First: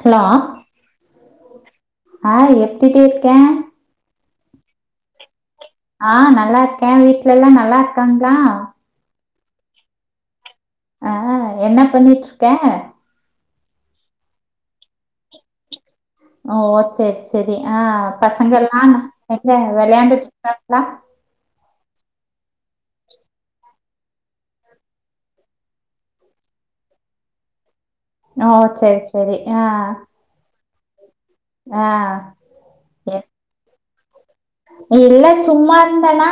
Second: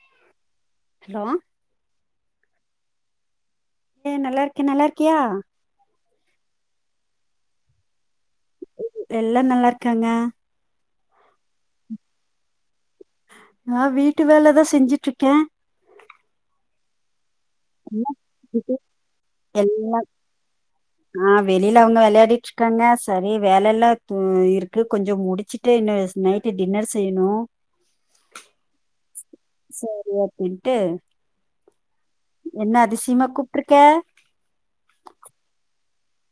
Hello hello ஆ எப்டி இருக்கேன் நா நல்லா இருக்கே நீ நல்லா இருக்கியா ஆ நல்லா இருக்கேன் வீட்ல எல்லாம் நல்லா இருக்காங்களா எல்லா நல்லா இருக்காங்க ஆ என்ன பண்ணிட்டு இருக்கே நான் வீட்டு வேலைதான் செஞ்சிட்டு இருக்கேன் ஓ சரி சரி சரி ஆ பசங்க எல்லாம் விளயாண்டுட்டு இருக்காங்களா இல்ல அவங்க விளையாடிட்டு இருக்காங்க சரி வேலை எல்லாம் இருக்கு கொஞ்சம் முடிச்சுட்டு இன்னும் நைய்டு டின்னர் செய்யணும் அ செரி சரி சரி ஆ எட்டு ஆ என்ன எ- அதிசயமா கூப்பிட்டுருக்க இல்ல சும்மா இருந்தன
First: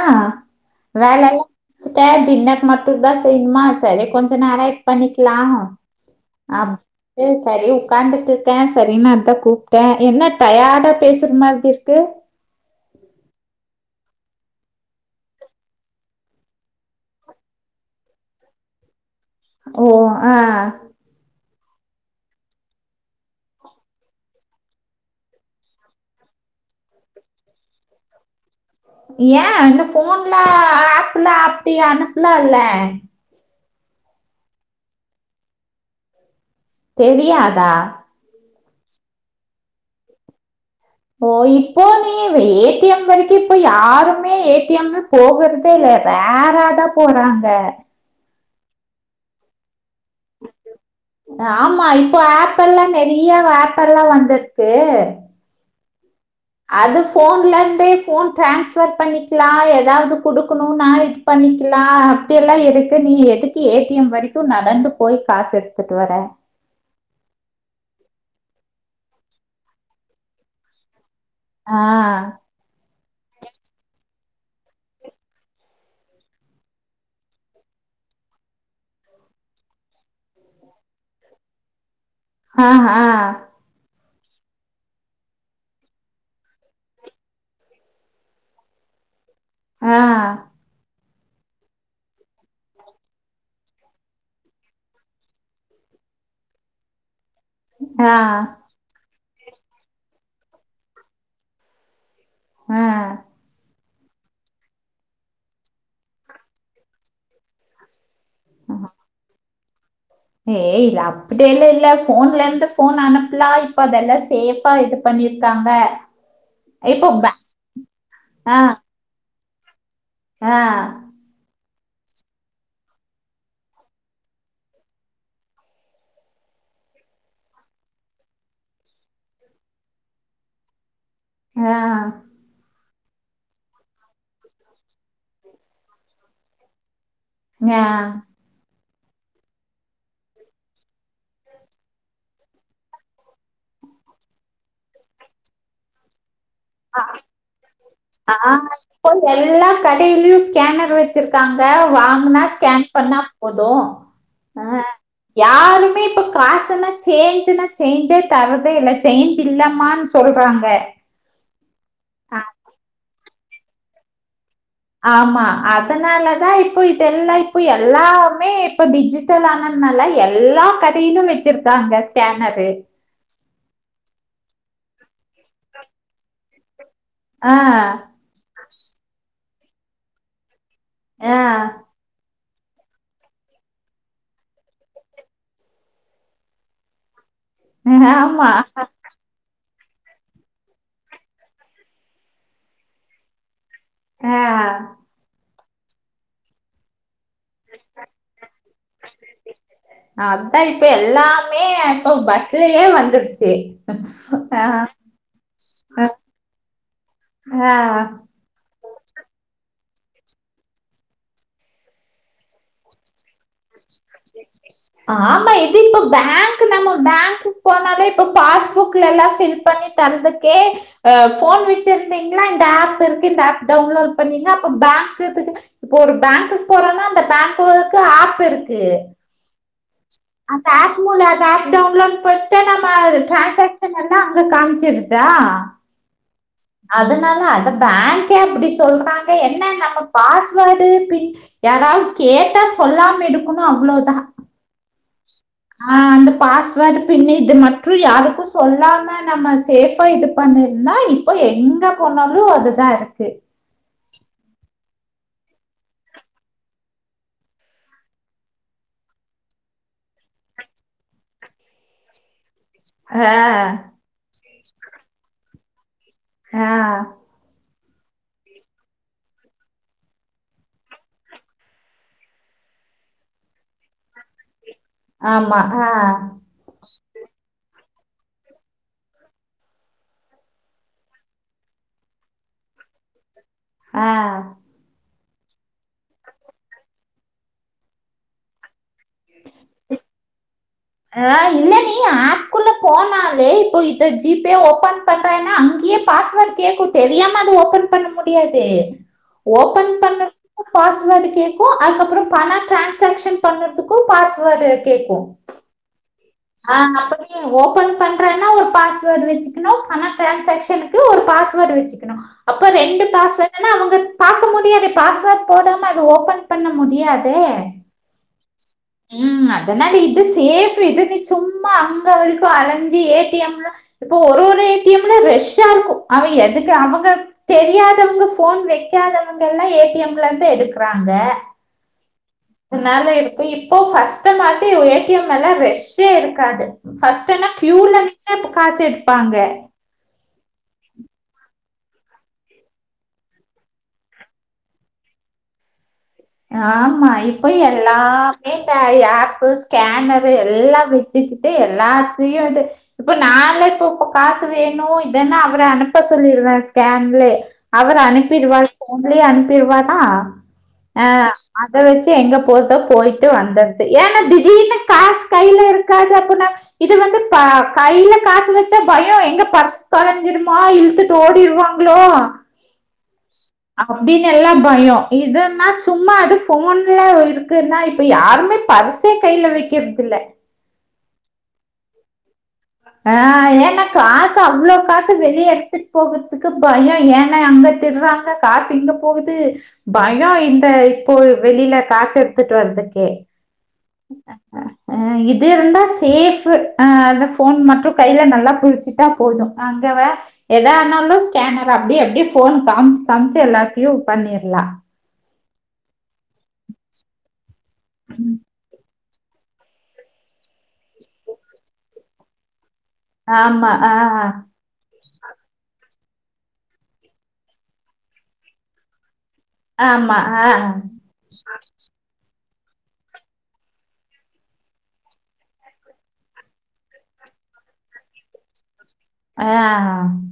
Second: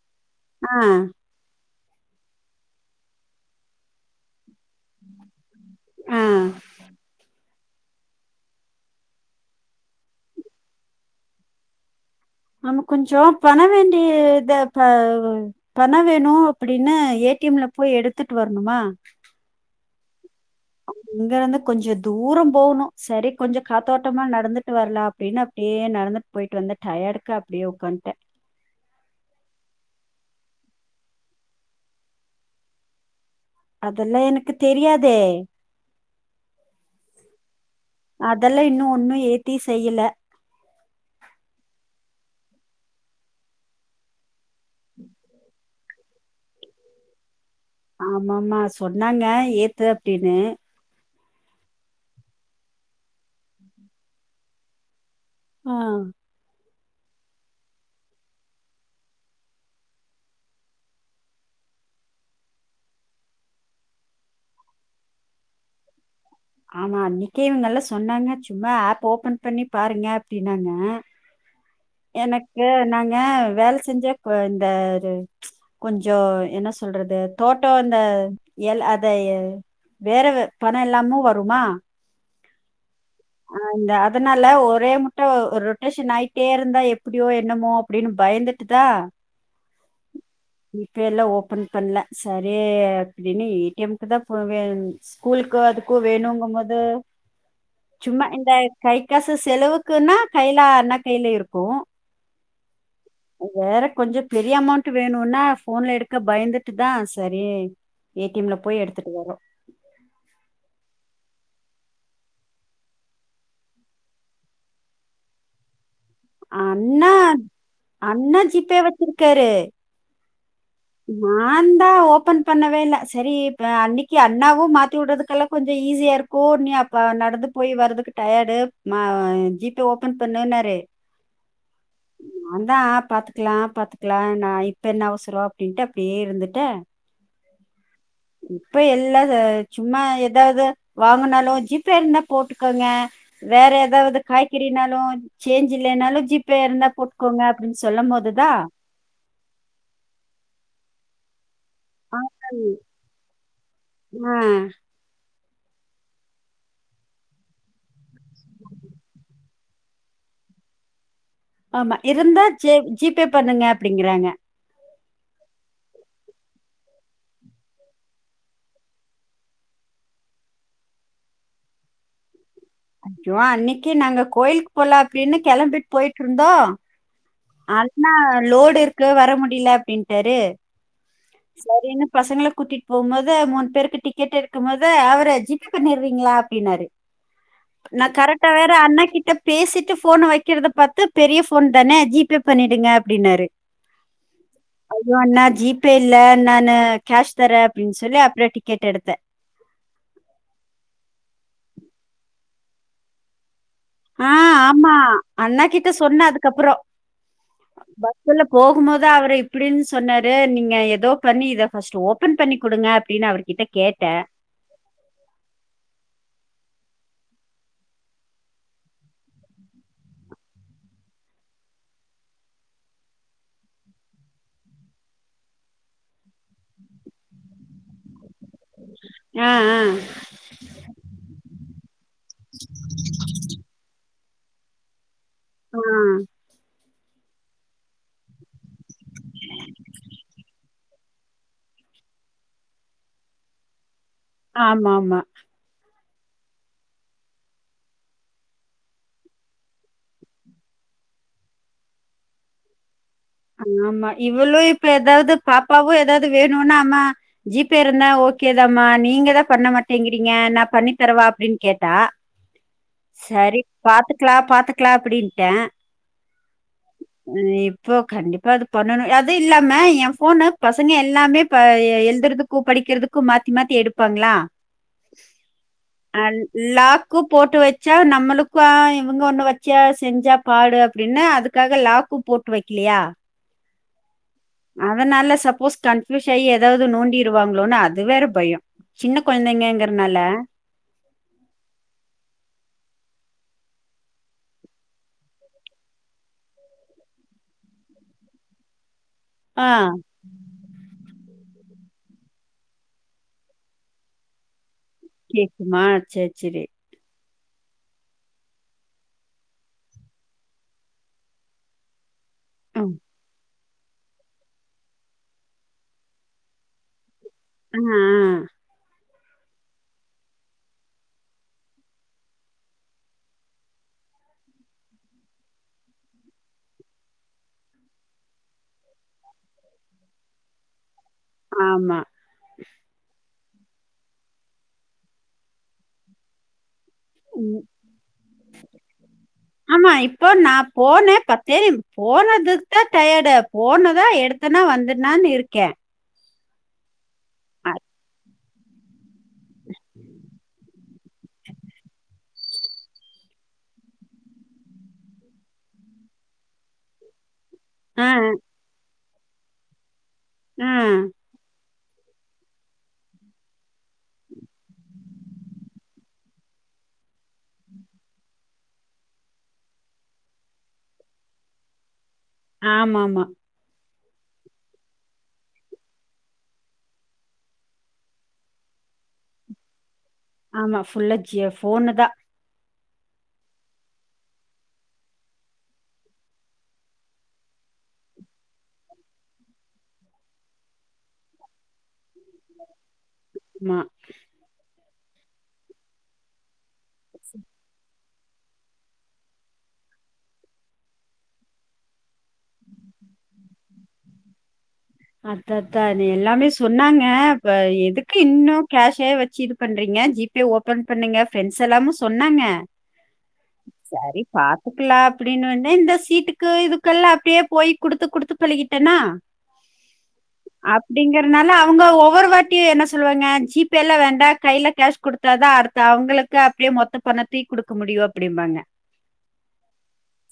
ஆ வேலயில்லா சிக்க டின்னர் மட்டும்தான் செய்யணுமா சரி கொஞ்சம் நேரம் பண்ணிக்கலாம் ஆ அப்படின்னு சரி உட்கார்ந்துட்டு இருக்கேன் சரின்னு அதான் கூப்பிட்டேன் என்ன டயாடா பேசுற மாதிரி இருக்கு ஆமா கொஞ்சம் பண வேணும் பண வேணும் அப்படின்னு ஏடிஎம்ல போய் எடுத்துட்டு வரணுமா ஓ ஆ இங்க இருந்து கொஞ்சம் தூரம் போகணும் சரி கொஞ்சம் காத்தோட்டமா நடந்துட்டு வரலாம் அப்படின்னு அப்படியே நடந்துட்டு போயிட்டு வந்தன் டயடுக்க அப்படியே உட்காந்துட்டன் ஏன் இந்த போன்ல ஆப்லாம் அப்டி அனுப்பலாம் இல்ல அதெல்லாம் எனக்கு தெரியாதே தெரியாதா அதெல்லாம் இன்னும் ஒன்னும் ஏத்தி செய்யல ஓ இப்போ நீ ஏடிஎம் வரைக்கும் இப்போ யாருமே ஏடிஎம் போகுறதே இல்ல வேற தான் போறாங்க ஆமமா சொன்னாங்க ஏ அது அப்படின்னு ஆமா இப்போ ஆப்பெல்லாம் நிறைய ஆப்பெல்லாம் வந்திருக்கு ஆம் அது போன்ல இருந்தே போன் டிரான்ஸ்பர் பண்ணிக்கலாம் ஏதாவது குடுக்கணும் நான் இது பண்ணிக்கலாம் அப்படிய எல்லாம் இருக்கு நீ எதுக்கு ஏடிஎம் வரைக்கும் நடந்து போய் காசு எடுத்துட்டு வர ஆமா அன்னைக்கு இவங்க எல்லாம் சொன்னாங்க சும்மா ஆப் ஓபன் பண்ணி பாருங்க அப்படினாங்க ஆ எனக்கு நாங்க வேலை செஞ்ச இந்த ஒரு கொஞ்சோ என்ன சொல்றது தோட்டோ இந்த எல் அத வேற பணம் இல்லாமா வருமா ஆஹ் அஹ் ஆ இந்த அதனால ஒரே முட்ட ரொட்டேஷன் ஆயிட்டே இருந்தா எப்டியோ என்னமோ அப்டின்னு பயந்துட்டுதான் ஆஹ் ஜி பேலா ஓபன் பண்ண சரி அப்டின்னு ஏ டி எம்குதா போவே ஸ்கூலுக்கோ அதுக்கோ வேணோம்கபோது சும்மா ஆ இந்த கை காசு செலவுக்குன்னா கைல அண்ணா கைல இருக்கு ஹ வேற கொஞ்சோ பெரிய அமௌண்ட் வேணுன்னா ஃபோன்ல எடுக்க பயந்துட்டுதா சரி ஏ டி எம்ல போய் ஆஹா. எடுத்துட்டு வரோ ஏய் இல்ல அப்டியெல்லா இல்ல போன்ல இருந்து போன் அனுப்புலா இப்ப அதெல்லா சேஃபா இது பண்ணிருக்காங்க இப்போ அண்ணா ப- அண்ணா ஜி பே வெச்சிருக்காரு ஆஹ் அந்தா ஓபன் பண்ணவே இல்ல செரி இப்ப அன்னிக்கு அண்ணாவோ மாத்தி விடுறதுக்கெல்லா கொஞ்சோ ஈஸியாயிருக்கோ நீ அப்ப நடந்து போய் வர்றதுக்கு டயர்டு ஜி பே ஓபன் பண்ணுன்னாரு ஆஹ் ஆஹ் பாத்துக்கலா பாத்துக்கலா நா இப்ப என்ன அவசரோம் அப்டின்டு அப்டியேயிருந்துட்டு ஞா இப்பயெல்லா சும்மா எதாவது வாங்குனாலோ ஜி பே இருந்தா போட்டுக்கோங்க வேற எதாவது காய்கறினாலோ சேஞ்சு இல்லைனாலோ ஜி ஆ ஆ இப்ப எல்லா கடையிலயு ஸ்கேனர் வச் வெச்சிருக்காங்க இப்ப வாங்குனா ஸ்கேன் பண்ணா போது ஆ யாருமே இப்ப காசல்லாம் சேஞ்சுன்னா சேஞ்சே தரதேயில்ல சேஞ்ச் இல்லமான்னு சொல்றாங்க ஆமா இருந்தா ஜெ ஜி பே பண்ணுங்க அப்டிங்குறாங்க ஆமா அதனாலதா இப்போ இதெல்லா இப்ப எல்லாமே இப்ப டிஜிட்டல் ஆனதுனால எல்லா கடையிலு வெச்சிருக்காங்க ஸ்கேனர் அச்சோ அன்னிக்கு நாங்க கோயில் போலா அப்டின்னு கெளம்பிட்டு போயிட்டுயிருந்தோம் ஆ, அண்ணா லோடு இருக்கு வர முடி இல்ல அப்டின்ட்டாரு ஆ, செரிங்க பசங்கள கூட்டிட்டு போம்போது மூணு பேருக்கு டிக்கெட் எடுக்கும்போது அவரு ஜி பே பண்ணிர்றீங்களா அப்டின்னாரு நா கரெக்டா ஆமா. வேற அண்ணா கிட்ட பேசிட்டு போன வெக்குறத பார்த்து பெரிய போன் தானே ஜி பே பண்ணிடுங்க அப்டின்னாரு ஆ. ஐயோ அண்ணா ஜி பே இப்ப இல்ல நா நானு கேஷ் தரேன் அப்படின்னு சொல்லி அப்புறம் டிக்கெட் எடுத்தேன். அதான் இப்ப எல்லாமே இப்ப பஸ் லயே வந்துருச்சு ஆஹ் ஆ, ஆமா அண்ணா கிட்ட அ, சொன்ன அதுக்கப்புறோ ஆ. பஸ்ல போகும் போது அவர இப்டின்னு சொன்னாரு நீங்க ஏதோ பண்ணி இத ஃபர்ஸ்ட் ஓபன் பண்ணி கொடுங்க அப்டின்னு அவரு ஆமா இது இப்ப பேங்க் கு நம்ம பேங்கு போனாலே இப்ப பாஸ்புக் எல்லா பில் பண்ணி தந்துக்கே ஹ போன் வச்சிருந்தீங்களா இந்த ஆப் இருக்கு இந்த ஆப் டவுன்லோட் பண்ணீங்க அப்போ பேங்க் ஒரு பேங்க்க்கு போறோனா பேங்க்க்கு ஆப் இருக்கு ஆ ஆ அந்த ஆப் மூல அந்த ஆப் டவுன்லோட் குத்தா நம்ம ட்ரான்ஸாக்ஷன் நடக் நா காம்ச்சிருதா ஆ அதனால அந்த பேங்கே அப்டி சொல்றாங்க என்ன நம்ம பாஸ்வேர்டு பின் யாராவது கேட்டா சொல்லாம எடுக்கணு அவ்ளோதான் ஆமா ஆமா ஆ அந்த பாஸ்வேர்டு பின் இது மட்டு யாருக்கு சொல்லாம நம்ம சேஃபா இது பண்ணிருந்தா இப்போ எங்க போனாலு அதுதா இருக்கு ஆமா இவளு இப்ப ஏதாவது பாப்பாவும் ஏதாவது வேணுன்னா அம்மா ஜிபே இருந்தா ஓகே தாமா நீங்க தா பண்ண மாட்டேங்கிறீங்க நான பண்ணி தரவா அப்டின்னு கேட்டா ஆ, சரி பாத்துக்கலா பாத்துக்கலா அப்டின்ட்டே ஆஹ் இப்போ கண்டிப்பா அது பண்ணணு அது இல்லாம ஏன் ஃபோன பசங்க எல்லாமே ப எழுதுறதுக்கு படிக்கிறதுக்கு மாத்தி மாத்தி எடுப்பாங்களா ஆமா ஆ, அஹ் லாக்கு போட்டு வச் வச்சா நம்மளுக்கு இவுங்க ஒண்ணு வச்சா செஞ்சா பாடு அப்டின்னு அதுக்காக லாக்கு போட்டு வை க்கிலியா ஆ. அதனால சொ சப்போஸ் கன்ஃப்யூஸ் ஆயி ஏதாவது நோண்டிருவாங்களோன்னு அது வேற பயோம் சின்ன கெழந்தைங்கங்கறனால ஆ இல்ல நீ ஆப்க்குள்ள போனாலே இப்போ இத ஜிபே ஓபன் பண்றேன்னா அங்கயே பாஸ்வேர்ட் கேக்கு தெரியாம அதை ஓபன் பண்ண முடியாது ஆ ஓபன் பண்ண பாஸ்வேர்டு கேக்கு அதுக்கப்புற பண டிரான்சாக்க்ஷன் பண்றதுக்கு பாஸ்வேர்டு கேக்கு கேக்குமா சேரி சேரி ஆஹ் [unintelligible] [unintelligible] ஓபன் பண்றேன்னா ஒரு பாஸ்வேர்ட் வச்சுக்கணு பண டிரான்ஸாக்ஷனுக்கு ஒரு பாஸ்வேர்ட் வச்சுக்கணு அப்போ ம் ரெண்டு பாஸ்வேர்ட் ஏன்னா அவுங்க பாக்க முடியாது பாஸ்வேர்ட் போடாம அது ஓபன் பண்ண முடியாது ஆ ஆ ம் அதனால இது சேஃப் இது சும்மா அங்க வரைக்கும் அலைஞ்சி ஏடிஎம்ல இப்போ ஒரு ஒரு ஏடிஎம்ல ரெஷ்ஷா இருக்கும் அவன் எதுக்கு அவுங்க தெரியாதவங்க போன் வைக்காதவங்க எல்லாம் ஏடிஎம்ல இருந்து எடுக்கறாங்க ஆ ஆமா த அ இத்தநாளு இருக்க இப்போ இப்போ பர்ஸ்ட்டு மாத்தி ஒரு ஏடிஎம்ல்லாம் ரெஷ் சே இருக்காது பஸ்ட் என்ன கியூல நின்னுகாசு எடுப்பாங்க ஆமா இப்போ நா போனே பத்தே நிம் போனதுக்கு தான் டயர்டு போனதா எடுத்துனா வந்தனான்னு இருக்கேன் ஆ்ம்மா இ இப்ப எல்லாம் நீ தயா ப் அ ஸ்கேனரு எல்லாம் வச்சுக்கிட்டு எல்லாத் வந்து இப்ப நான் இப்ப காசு வேணும் இதன்னா அவற அனுப்ப சொல்லிடுறேன் ஸ்கேன்லயே அவர் ஆ அனுப்பிருவா உங்களே அனுப்பிடுவாதான் உம் அத வச்சு எங்க போட்டோ போயிட்டு வந்தடுது ஏன்னா திிடீனுு காசு கையில இருக்காது அப்படின்னா இது வந்து ப கையில காசு வச்சா பயம் எங்க பர்ஸ்ு தொலைஞ்சிருமோ இழுத்துட்டு ஓடிருவாங்களோ ஆமமா அப்டின்னு எல்லாம் பயம் இதுன்னா சும்மா அது போன்ல இருக்குன்னா இப்ப யாருமே பர்சே கையில வைக்கிறது இல்ல ஆமா ஃபுல்லா ஜியோ ஃபோன்னு தான் ஆஹ் ஏன்னா காசு அவ்வளவு காசு வெளிய எடுத்துட்டு போகுறதுக்கு பயம் ஏன்னா அங்க திருறாங்க காசு இங்க போகுது பயம் இந்த இப்போ வெளியில காசு எடுத்துட்டு வர்றதுக்கே ஆமா ஆஹ ஆஹ் இது இருந்தா சேஃப்பு அது போன் மட்டும் கையில நல்லா புிடிச்சுட்டா போதும் அங்கவே எதாயிருந்தாலும் ஸ்கேனர் அப்படி அப்படி போன் காமிச்சு காமிச்சு எல்லாருத்தையும் பண்ணிடலாம் அத்தத்த எல்லாமே சொன்னாங்க ப எதுக்கு இன்னும் கேஷ் வச்சு இது பண்றீங்க ஜிபே ஓபன் பண்ணுங்க பிரண்ட்ஸ் எல்லாமும் சொன்னாங்க ஆமா சரி ஆஹ் பாத்துக்கலாம் அப்படின்னு வந் தெ சீட்டுக்கு இதுக்கெல்லாம் அப்படியே போய் குடுத்து குடுத்து பழிக்கிட்டேனா ஆமா. ஆ, அப்படிங்கறனால அவங்க ஒவ்வொருவாட்டி என்ன சொல்லுவாங்க ஜிபேல வேண்டா கையில கேஷ் குடுத்தாதான் அடுத்து அவுங்களுக்கு அப்படியே மொத்த பணத்தையும் குடுக்க முடியும் அப்படிம்பாங்க ஆ.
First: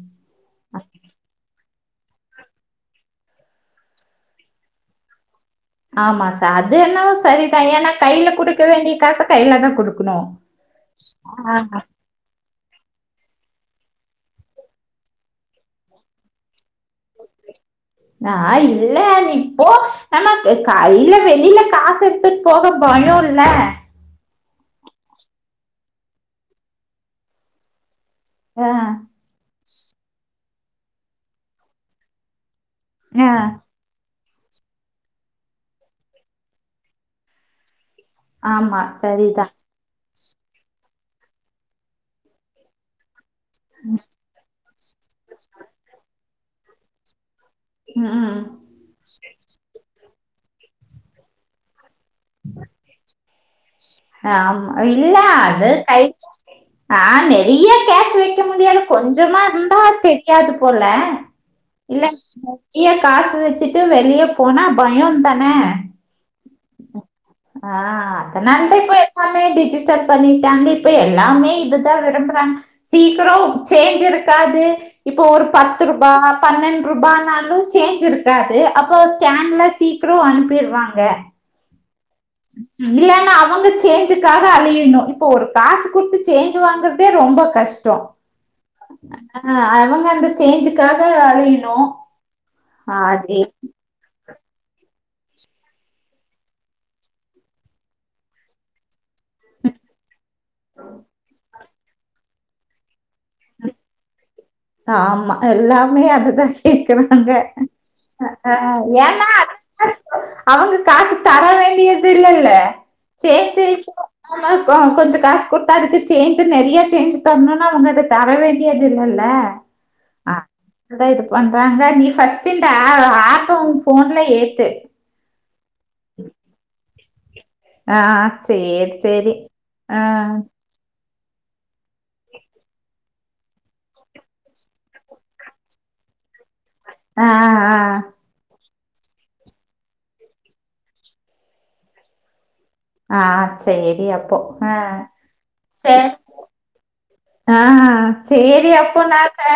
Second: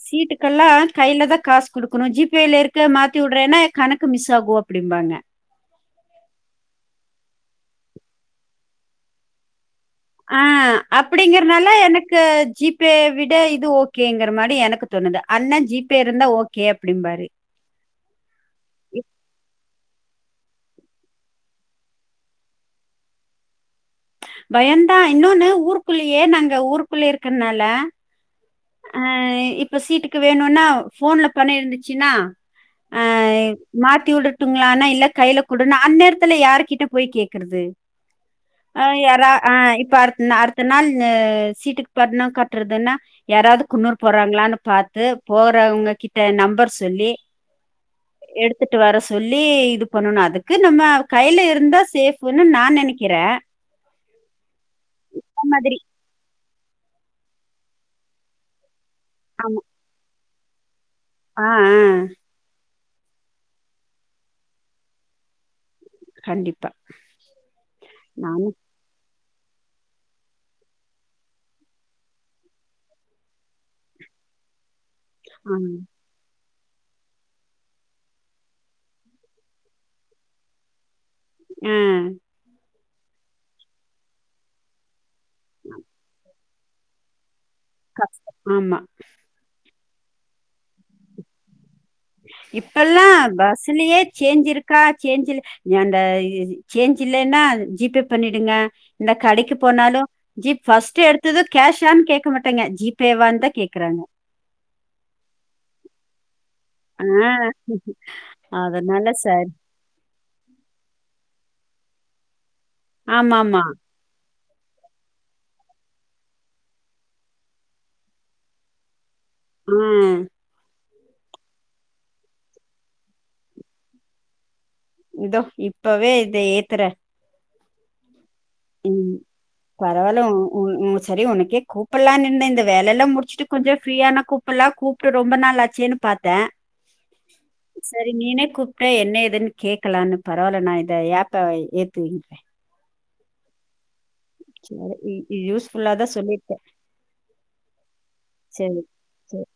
சீட்டுக்கெல்லாம் கையில தான் காசு குடுக்கணும் ஜிபே ல இருக்க மாத்தி விடுறேன்னா கணக்கு எதுக்கு மிஸ் ஆகும் அப்படிம்பாங்க ஆமா சார் அது என்னவோ சரிதான் ஏன்னா கையில கொடுக்க வேண்டிய காச கையில தான் குடுக்க அஹ் அப்படிங்கறனால எனக்கு ஜிப் பே விட இது ஓகேங்கிற மாதிரி எனக்கு தோணுது அண்ணா ஜிபே இருந்தா ஓகே அப்படிம்பாரு. நா இல்ல இப்போ ஆமா கையில வெளில காசு எடுத்துட்டு போக பயம் இல்ல பயதான் இன்னொன்னு ஊருக்குள்ளயே நாங்க ஊருக்குள்ள இருக்கனால ஆ இப்ப சீட்டுக்கு வேணும்னா போன்ல பணம் இருந்துச்சுன்னா ஆ மாத்தி விட்டு ட்டுங்களானா இல்ல கையில கூடுனா அந்த இடத்துல யார்கிட்ட போய் கேக்கறது ஆமா ஹ யாரா ஹ சரிதான். இப்ப அடுத்த அடுத்த நாள் சீட்டுக்கு பணம் கட்டுறதுன்னா யாராவது ம், குன்னூர் போறாங்களான்னு பாத்து போறவங்க கி நம்பர் சொல்லி ம். எடுத்துட்டு வர சொல்லி இது பண்ணனும் அதுக்கு நம்ம கையில இருந்தா சேப் ஹா மா இல்ல அந்த அது மாதிரி கை ஆ நெறைய கேஸ் வைக்க முடியாது கொஞ்சம ஆமா இருந்தா தெ யாது போல ஆ ஆ இல்ல [inaudible] காசு வச்சுட்டு வெளிய போனா பயம் தானே கண்டிப்பா ஆ [unintelligible] நானும் எல்லாமே டிஜிட்டல் பண்ணிட்டாங்க இப்ப எல்லாமே இதுதான் விரும்புறாங்க சீக்கிரம் சேஞ்ச் இருக்காது இப்போ ஒரு ஆமா. பத்து ரூபா பன்னண்டு ரூபானாலும் சேஞ்ச் இருக்காது அப்பறம் ஸ்கேன்லாம் சீக்கிரம் அனுப்பிடுவாங்க அ இல்லனா அவுங்க சேஞ்சுக்காக அலயினும் ஒரு காசு கொடுத்து சேஞ்ச் வாங்குறதே ரொம்ப கஷ்டம் ஆஆ அவுங்க அந்த சேஞ்சுக்காக அலயினும் இப்பயெல்லாம் பஸ்ஸலியே சேஞ்ச் இருக்கா சேஞ்ச் இல் அந்த சேஞ்ச் இல்லன்னா ஜிபே பண்ணிடுங்க இந்த கடைக்கு போனாலும் ஜி பர்ஸ்ட் எடுத்தது கேஷ் ஆன்னு கேட்க மாட்டேங்க ஜி பேவா தான் த கேக்குறாங்க ஆமா எல்லாமே அதுதான் ஆ, இருக்கிறாங்வக அதனால ஏன்னா சார் அவங்க காசு தரவே ரியது துல்லல்ல ஆமா சேரி ஆமா சேரிப்ப ஆமா கொஞ்சம் காசு கொடுத்தா அதுக்கு சேஞ்சு நெறைய சேஞ்ச் தருண்னா அவுங்க அத தர வேண்டியது இல்லல்ல ம் அதான் இது பண்றாங்க நீ ஃபர்ஸ்ட் இந்த ஆப்ப உங்க போன்ல ஏத்து இதோ இப்பவே இத ஏதுரேன் ஆஹ சேரி சேரி ஆ செரி உனக்கே கூப்பாலானு இருந்தேன் இந்த வேலலா முடிச்சுட்டு கொஞ்சம் ஃப்ரீயான கூப்பலா கூப்ட்டு ரொம்ப நாள் ஆச்சேன்னு பாத்தேன் ஆஹ் ஆஹ் ஆஹ் ஆஹ் கூப்பிட்ட என்ன ஏதுன்னு கேக்கலாம்னு பரவாயில்ல நான இத ஏப்ப ஏத்துவிங்கிறேன் ஆ ஆ சேரி அப்போ ஆஹ் சரி யூஸ்ஃபுல்லா சேரி தான் சொல்லியிருக்கேன் ஆஹ்ஹ சேரி சரி அப்போ நான் சரி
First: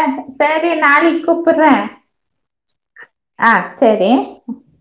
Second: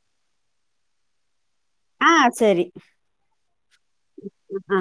நாளைக்குதகூப் கூப்புறேன் ஆ சரி ஆஹ் சேரி ஆ